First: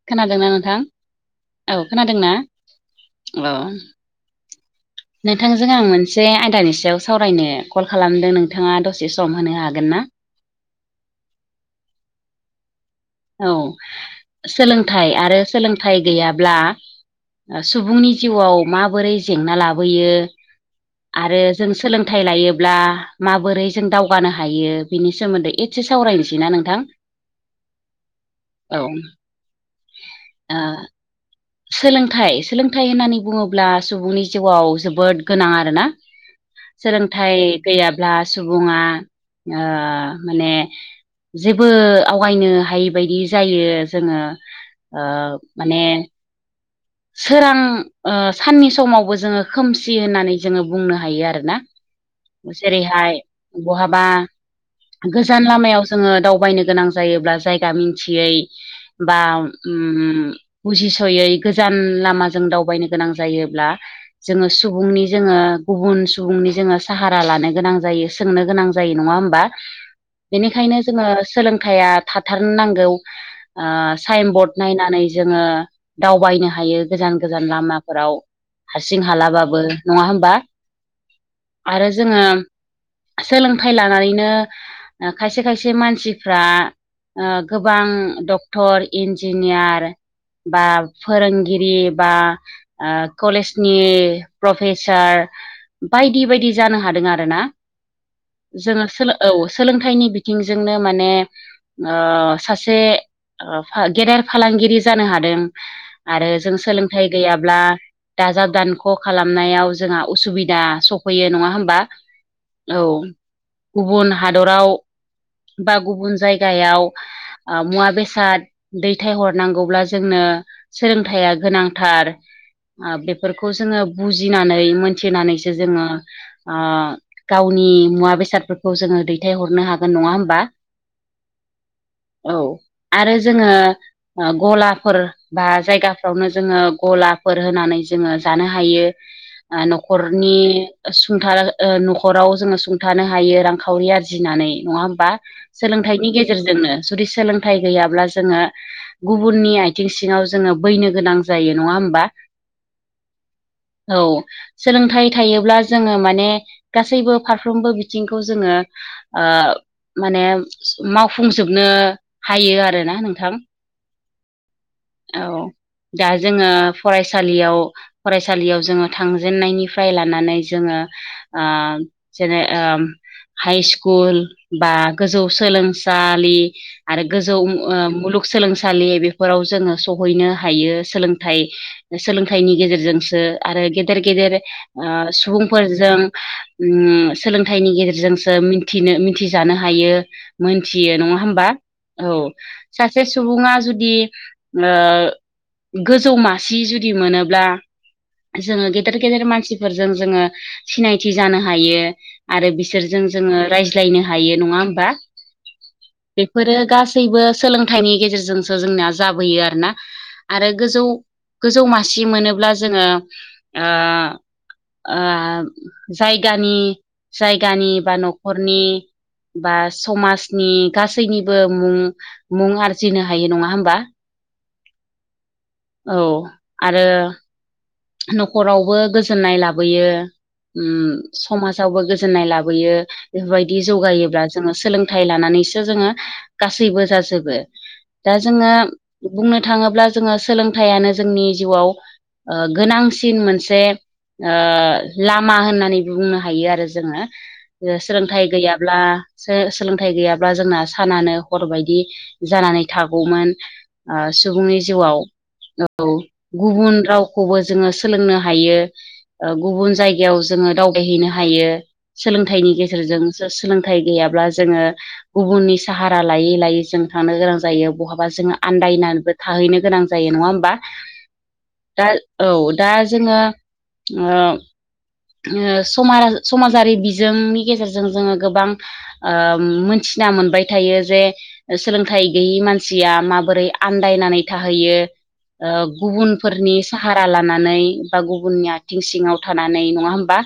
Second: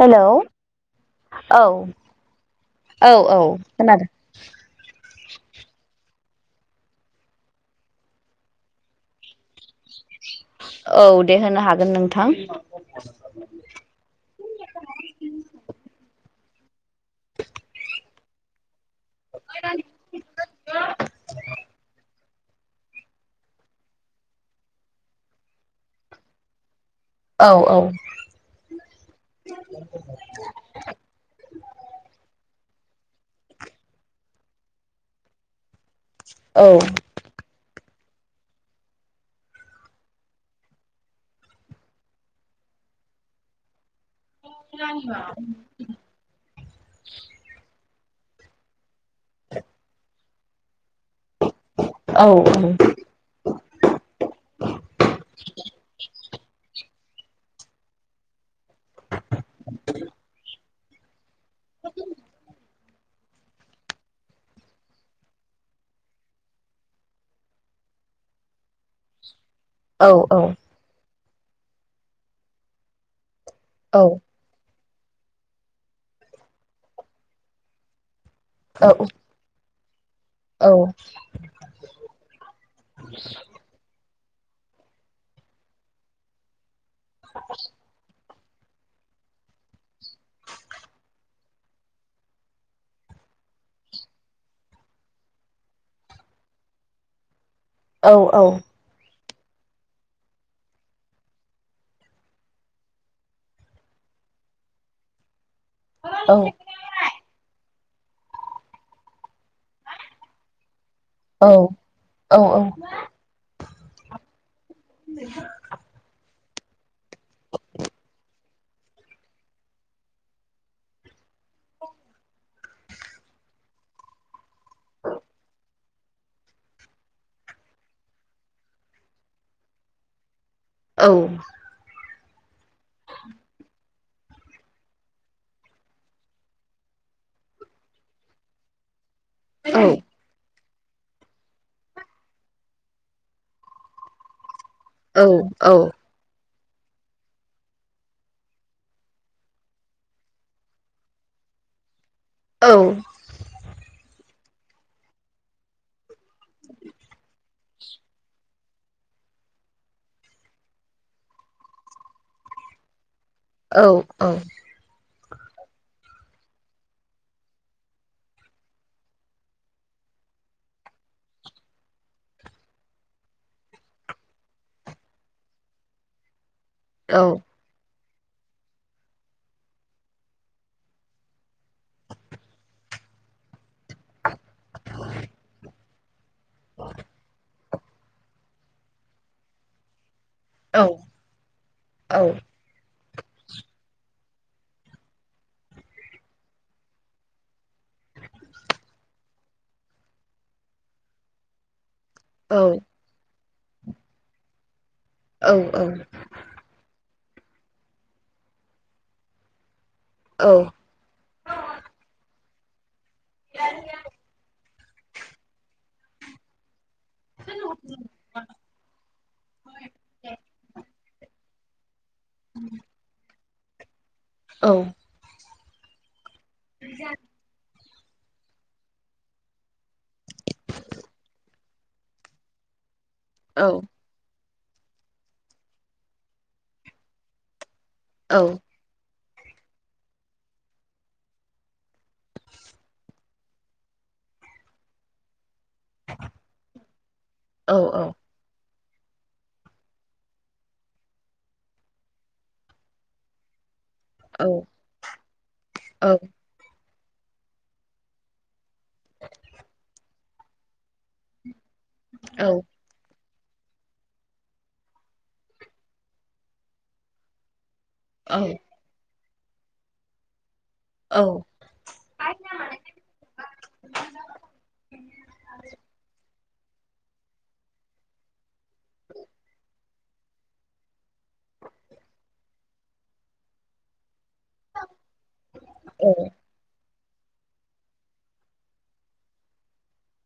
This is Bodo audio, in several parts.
हेलौ खोनादोंना नोंथां औ औ औ खोनादों। नोंथांजों आं मोनसे आयदानि सायाव सावरायनो कल खालामदों नोंथाङा दसे सम होनो हागोन ना? औ दे होनो हागोन नोंथां। औ सोलोंथाइ आरो सोलोंथाइ गैयाब्ला ओ सुबुंनि जिउआव माबोरै जेंना लाबोयो? आरो जों सोलोंथाइ लायोब ब्ला माबोरै जों दावगानो हायो बिनि सोमोन्दै एसे सावरायनोसै ना नोंथां? औ औ औ ओ सोलोंथाइ सोलोंथाइ होननानै बुङोब्ला सुबुंनि जिउआव जोबोद गोनां आरोना? औ सोलों थाइ गैयाब्ला सुबुङा ओ माने जेबो आवगायनो हायै बायदि जायो जोङो ओ माने सोरां ओ साननि समावबो जोङो खोमसि होननानै जोङो बुंनो हायो आरोना? औ जेरै हाय बहाबा गोजान लामायाव जोङो दावबायनो गोनां जायोब्ला जायगा मिन्थियै बा ओम बुजिस'यै गोजान लामाजों दावबायनो गोनां जायोब्ला जोङो सुबुंनि जोङो गुबुन सुबुंनि जोङो साहारा लानो गोनां जायो। सोंनो गोनां जायो नङा होमबा? औ बेनिखायनो जोङो सोलोंथाइया थाथार नांगौ ओ औ साइनबर्ड नायनानै जोङो दावबायनो हायो गोजान गोजान लामाफोराव औ हारसिं हालाबाबो नङा होमबा औ आरो जोङो सोलोंथ आय लानानैनो खायसे खायसे मानसिफ्रा ओ गोबां डॉक्ट डक्टर इन्जिनियार बा फोरोंगिरि बा ओ कलेजनि प्रफेसार बायदि बायदि जानो हादों आरोना औ औ जोङो सोलों औ सोलोंथाइनि बिथिंजोंनो माने ओ सासे गेदेर फालांगिरि जानो हादों। आरो जों सोलों थाय गैयाब्ला दाजाब दानख' खालामनायाव जोंहा उसुबिदा फैयो नङा होमबा औ गुबुन हादराव बा गुबुन जायगायाव ओ मुवा बेसाद दैथाय हरनांगौब्ला जोंनो सोलोंथाइया गोनांथार ओ बेफोरखौ जोङो बुजिनानै मोनथिनानैसो जोङो ओ गावनि मुवा बेसादफोरखौ जोङो दैथायहरनो हागोन नङा होमबा औ औ आरो जोङो गलाफोर बा जायगाफ्रावनो जोङो गलाफोर होनानै जोङो जानो हायो। ओ न'खरनि ओ संथानो ओ न'खराव जोङो सुंथानो हायो रांखावरि आरजिनानै नङा होम बा सोलोंथाइनि गेजेरजोंनो जुदि सोलोंथाइ गैयाब्ला जोङो गुबुननि आयथिं सिङाव जोङो बैनो गोनां जायो नङा होमबा। औ औ सोलोंथाइ थायोब्ला जोङो माने गासैबो फारफ्रोमबो बिथिंखौ जोङो ओ माने मावफुंजोबनो हायो आरोना नोंथां। औ औ औ दा जोङो फरायसालियाव फरायसालियाव जोङो थांजेननायनिफ्राय लानानै जोङो आ जेने ओम हाइ स्कुल बा गोजौ सोलोंसालि आरो गोजौ मुलुगसोलोंसालि बेफोराव जोङो सहैनो हायो सोलोंथाइ सोलोंथाइनि गेजेरजोंसो आरो गेदेर गेदेर सुबुंफोरजों सोलोंथा थायनि गेजेरजोंसो मिथिनो मिथिजानो हायो। मोनथियो नङा होमबा औ सासे सुबुङा जुदि गोजौ मासि जुदि मोनोब्ला जोङो गेदेर गेदेर मानसिफोरजों जोङो सिनायथि जानो हायो। आरो बिसोरजों जोङो रायज्लायनो हायो नङा होमबा औ औ बेफोरो गासैबो सोलोंथाइनि गेजेरजोंसो जोंनिया जाबोयो आरोना आरो गोजौ गोजौ मासि मोनोब्ला जोङो ओ। ओ जायगानि जायगानि बा न' खरनि बा समाजनि गासैनिबो मुं मुं आरजिनो हायो नङा होमबा। औ औ आरो न'खरावबो गोजोननाय लाबोयो ओम समाज फ्रावबो गोजोननाय लाबोयो बेफोरबायदि जौगायोब्ला जोङो सोलोंथाइ लानानैसो जोङो गासैबो जाजोबो। दा जोङो बुंनो थाङोब्ला जोङो सोलोंथाइयानो जोंनि जिउआव ओ गोनांसिन मोनसे ओ लामा होननानै बुंनो हायो आरो जोङो ओ सोलोंथाइ गैयाब्ला सो-सोलोंथाइ गैयाब्ला जोंना सानानो हर बायदि जानानै थागौमोन। ओ सुबुंनि जिउआव औ गुबुन राव खौबो जोङो सोलोंनो हायो, ओ गुबुन जायगायाव जोङो दावबायहैनो हायो। सोलोंथाइनि गेजेरजों सोलोंथाइ गैयाब्ला जोङो गुबुननि साहारा लायै लायै जों थांनो गोनां जायो बहाबा जोङो आन्दायनानैबो थाहैनो गोनां जायो नङा होमबा? औ दा औ दा जोङो ओ ओ समारा समाजारि बिजोंनि गेजेरजों जोङो गोबां ओ मोनथिना मोनबाय थायो जे सोलोंथाइ गैयि मानसिया माबोरै आन्दायनानै थाहैयो ओ गुबुनफोरनि साहारा लानानै बा गुबुननि आथिं सिङाव थानानै नङा होमबा?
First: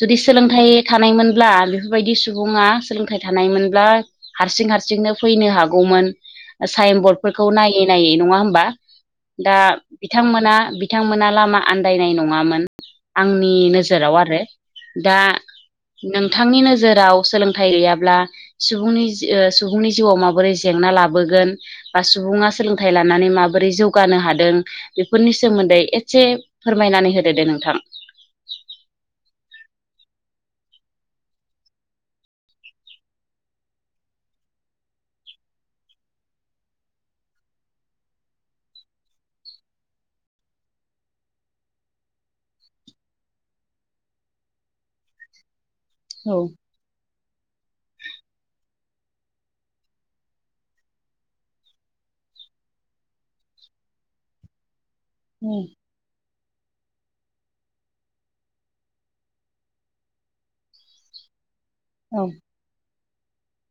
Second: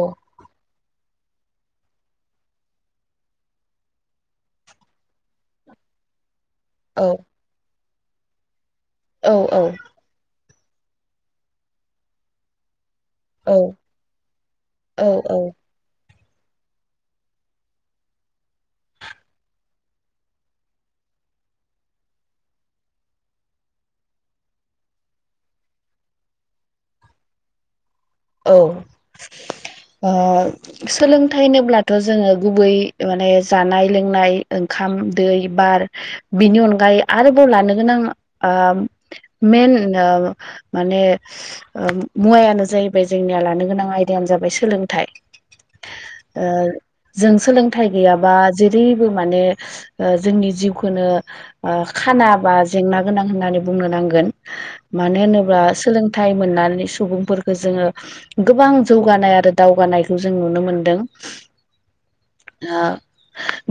जुदि सोलोंथाइ थानायमोनब्ला बेफोरबायदि सुबुङा सोलोंथाइ थानायमोनब्ला हारसिं हारसिंनो फैनो हागौमोन। साइन बरर्डफोरखौ नायै नायै नङा होमबा दा बिथांमोन ना बिथांमोना लामा आन्दायनाय नङामोन। आंनि नोजोराव आरो दा औ नोंथांनि नोजोराव सोलोंथाइ गैयाब्ला सुबुंनि जि- ओ सुबुंनि जिउआव माबोरै जेंना लाबोगोन, बा सुबुङा सोलोंथाइ लानानै माबोरै जौगानो हादों? फोरनि सोमोन्दै एसे फोरमायनानै होदो दे नोंथां। औ। ओ सोलोंथाइ होनोब्लाथ' जोङो गुबै माने जानाय लोंनाय ओंखाम दै बार बिनि अनगायै आरोबाव लानो गोनां आ मेन ओ माने ओ मुवाय आनो जाहै बाय जोंनिया लानो गोनां आयदायानो जाबाय सोलोंथाइ। औ ओ जों सोलोंथाइ गैयाबा जेरैबो माने ओ जोंनि जिउखौनो ओ खाना बा जेंना गोनां होननानै बुंनो नांगोन। मानो होनोब्ला सोलोंथाइ मोननानै सुबुंफोरखौ जोङो गोबां जौगानाय आरो दावगानायखौ जों नुनो मोनदों। औ ओ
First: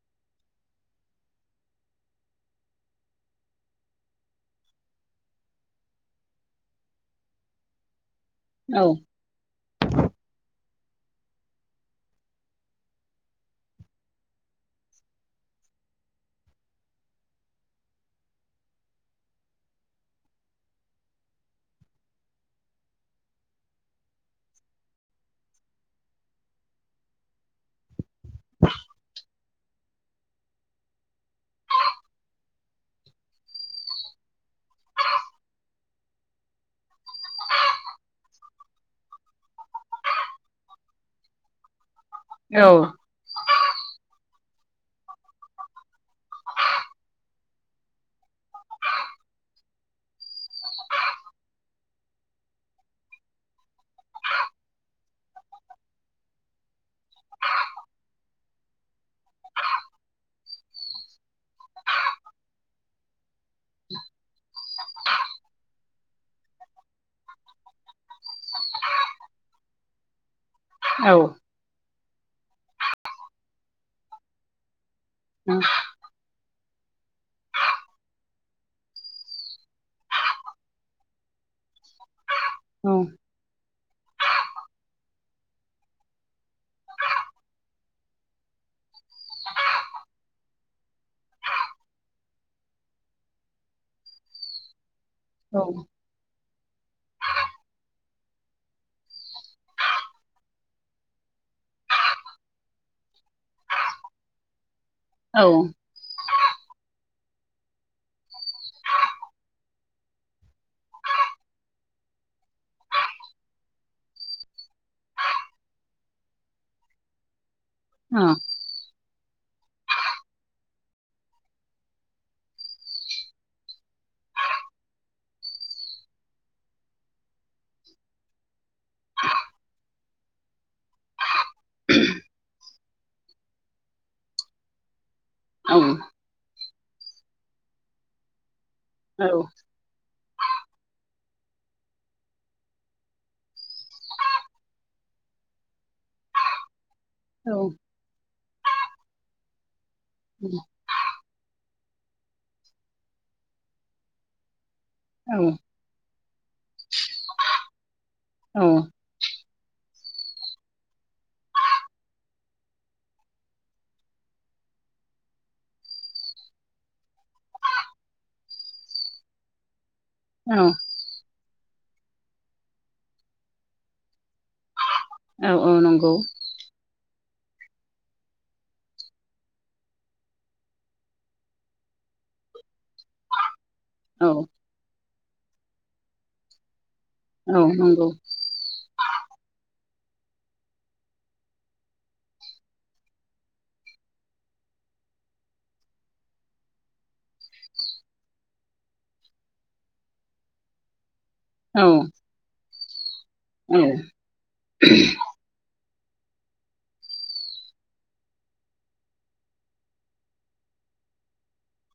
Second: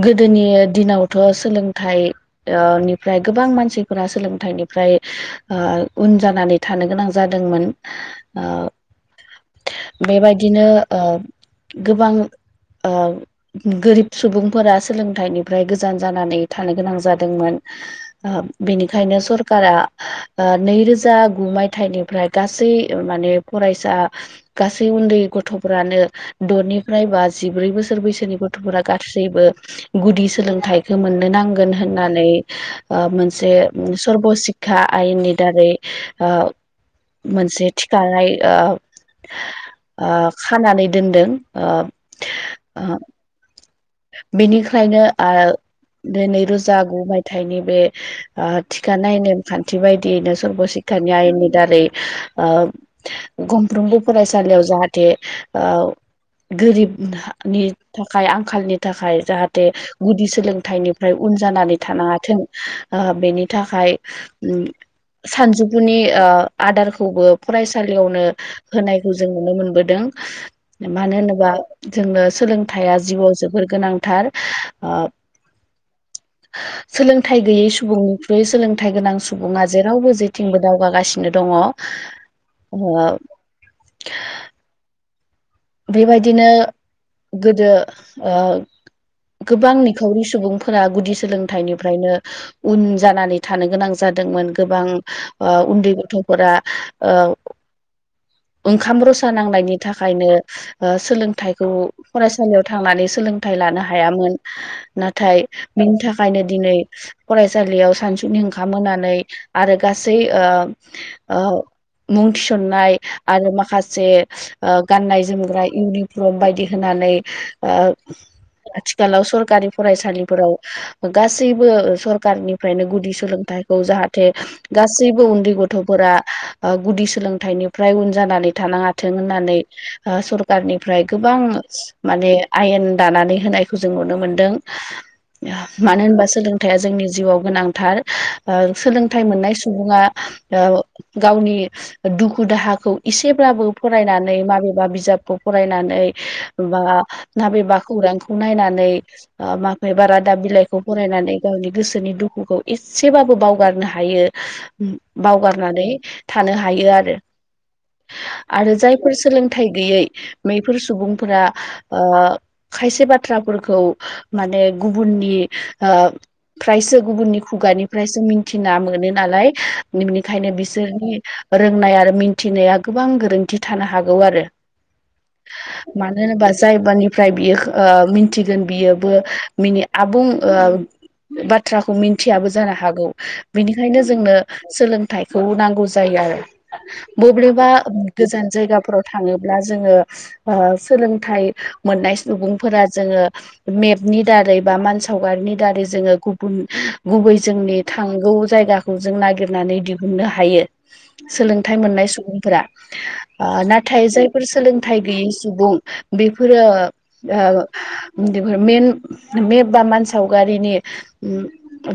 गोदोनि दिनावथ' सोलोंथाइ ओ निफ्राय गोबां मानसिफोरा सोलोंथाइनिफ्राय ओ उन जानानै थानो गोनां जादोंमोन। ओ औ बेबायदिनो ओ गोबां ओ गोरिब सुबुंफोरा सोलोंथाइनिफ्राय गोजान जानानै थानो गोनां जादोंमोन। आ बेनिखायनो सरकारा ओ नैरोजा गु मायथाइनिफ्राय गासै माने फरायसा गासै उन्दै गथ'फोरानो द'निफ्राय बा जिब्रै बोसोर बैसोनि गथ'फोरा गासैबो गुदि सोलोंथाइखौ मोननो नांगोन होननानै ओ मोनसे सर्ब सिक खा आयेननि दारै ओ मोनसे थिखानाय ओ ओ खानानै दोनदों ओ औ। ओ बेनिखायनो आरो नैरोजा गु मायथाइनि बे ओ थिखानाय नेमखान्थि बायदियैनो सर्बशिक्षानि आयेननि दारै ओ गंफ्रोमबो फरायसालियाव जाहाथे ओ गोरिबनि थाखाय आंखालनि थाखाय जाहाथे गुदि सोलोंथाइनिफ्राय उन जानानै थानाङाथों ओ बेनि थाखाय उम सानजौफुनि ओ आदारखौबो फरायसालियावनो होनायखौ जों नुनो मोनबोदों। औ मानो होनोबा जोंनो सोलोंथाइया जिउआव जोबोद गोनांथार ओ औ सोलोंथाइ गैयै सुबुंनिख्रुइ सोलोंथाइ गोनां सुबुङा जेरावबो जेथिंबो दावगागासिनो दङ'। [inaudible] औ [unintelligible] बेबायदिनो गोदो ओ गोबां निखावरि सुबुंफोरा गुदि सोलोंथाइनिफ्रायनो उन जानानै थानो गोनां जादोंमोन गोबां ओ औ उन्दै गथ' फोरा ओ ओंखाम रसा नांनायनि थाखायनो ओ सोलोंथाइखौ फरायसालियाव थांनानै सोलोंथाइ लानो हायामोन। नाथाय औ बेनि था खायनो दिनै फरायसालियाव सानसुनि ओंखाम होनानै आरो गासै ओ ओ मुं थिसननाय आरो माखासे ओ गाननाय जोमग्रा इउनिफ्रम बायदि होनानै ओ अ आथिखालाव सरकारि फरायसालिफोराव गासैबो ओ सरखारनिफ्रायनो गुदि सोलोंथाइखौ जाहाथे गासैबो उन्दै गथ'फोरा ओ गुदि सोलोंथाइनिफ्राय उन जानानै थानाङाथों होननानै ओ सरखारनिफ्राय गोबां माने आयेन दानानै होनायखौ जों नुनो मोनदों। औ मानो होनबा सोलोंथाया जोंनि जिउआव गोनांथार। ओ सोलोंथाइ मोननाय सुबुङा ओ गावनि दुखु दाहाखौ इसेब्लाबो फरायनानै माबे बा बिजाबखौ फरायनानै बा औ नाबेबा खौरांखौ नायनानै ओ माबेबा रादाब बिलाइखौ फरायनानै गावनि गोसोनि दुखुखौ इससेबाबो बावगारनो हायो। उम बावगारनानै थानो हायो आरो आरो जायफोर सोलों थाइ गैयै बेैफोर सुबुंफोरा ओ खायसे बाथ्राफोरखौ माने गुबुननि ओ फ्रायसो गुबुननि खुगानिफ्रायसो मिनथिना मोनो नालाय [unintelligible] ओंखायनो औ बिसोरनि रोंनाय आरो मिनथिनाया गोबां गोरोन्थि थानो हागौ आरो। औ औ नंगौ मानो होनोबा जायबानिफ्राय बियो खो ओ मिनथिगोन बियोबो मिनि आबुं ओ बाथ्राखौ मिनथियाबो जानो हागौ। बिनिखायनो औ जोंनो सोलोंथाइखौ नांगौ जायो आरो। औ बब्लेबा नंगौ गोजान जायगाफोराव थाङोब्ला जोङो ओ सोलोंथाइ मोननाय सुबुंफोरा जोङो मेपनि दारै बा मान सावगारिनि दारै जोङो गुबुन गुबै जोंनि थांगौ जायगाखौ खौ जों नागिरनानै दिहुननो हायो। सोलोंथाइ औ मोननाय सुबुंफोरा ओ औ नाथाय जाय फोर सोलोंथाइ गैयि सुबुं बेफोरो ओ उनदैफोर मेब मेप बा मानसाव गारिनि। उम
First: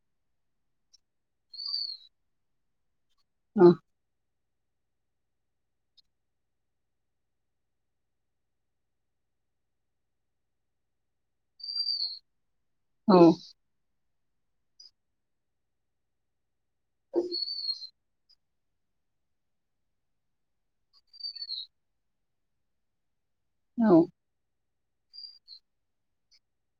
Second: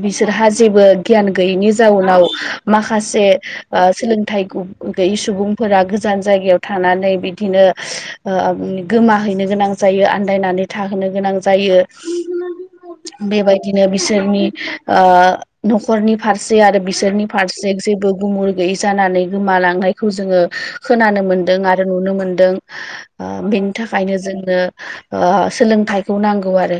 बिसोरहा जेबो गियान गैयनि जाउनाव माखासे औ ओ सोलोंथाइ गैयै सुबुंफोरा गोजान जायगायाव थानानै बिदिनो ओ गोमाहैनो गोनां जायो आन्दायनानै थाहोनो गोनां जायो। औ बेबायदिनो बिसोरनि ओ न'खरनि फारसे आरो बिसोरनि फारसे जेबो गुमुर गैयै जानानै गोमालांनाय खौ जोङो खोनानो मोनदों आरो नुनो मोनदों ओ बेनि थाखायनो जोङो ओ सोलोंथाइखौ नांगौ आरो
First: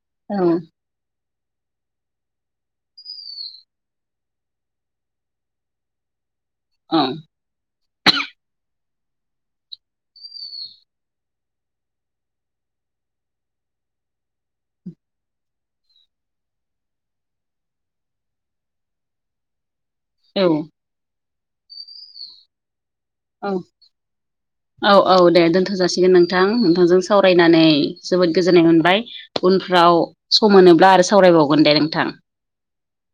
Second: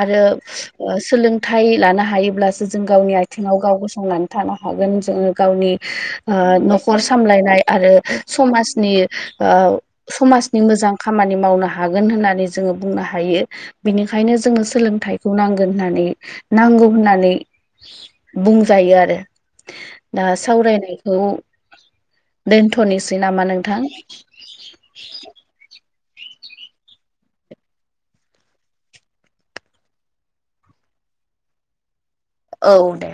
आरो औ ओ सोलोंथाइ लानो हायोब्लासो जों गावनि आथिङाव गाव गसंनानै थानो हागोन जोङो गावनि ओ न'खर सामलायनाय आरो समाजनि ओ समाजनि मोजां खामानि मावनो हागोन होननानै जोङो बुंनो हायो। बिनिखायनो जोङो सोलोंथाइखौ नांगोन होननानै नांगौ होननानै बुंजायो आरो। दा सावरायनायखौ दोनथ'निसै नामा नोंथां? औ दे दोनथ जासिगोन। दे नोंथां नोंथांजों सावरायनानै जोबोद गोजोननाय मोनबाय। उनफ्राव सम मोनोब्ला आरो सावरायबावगोन दे नोंथां। औ दे।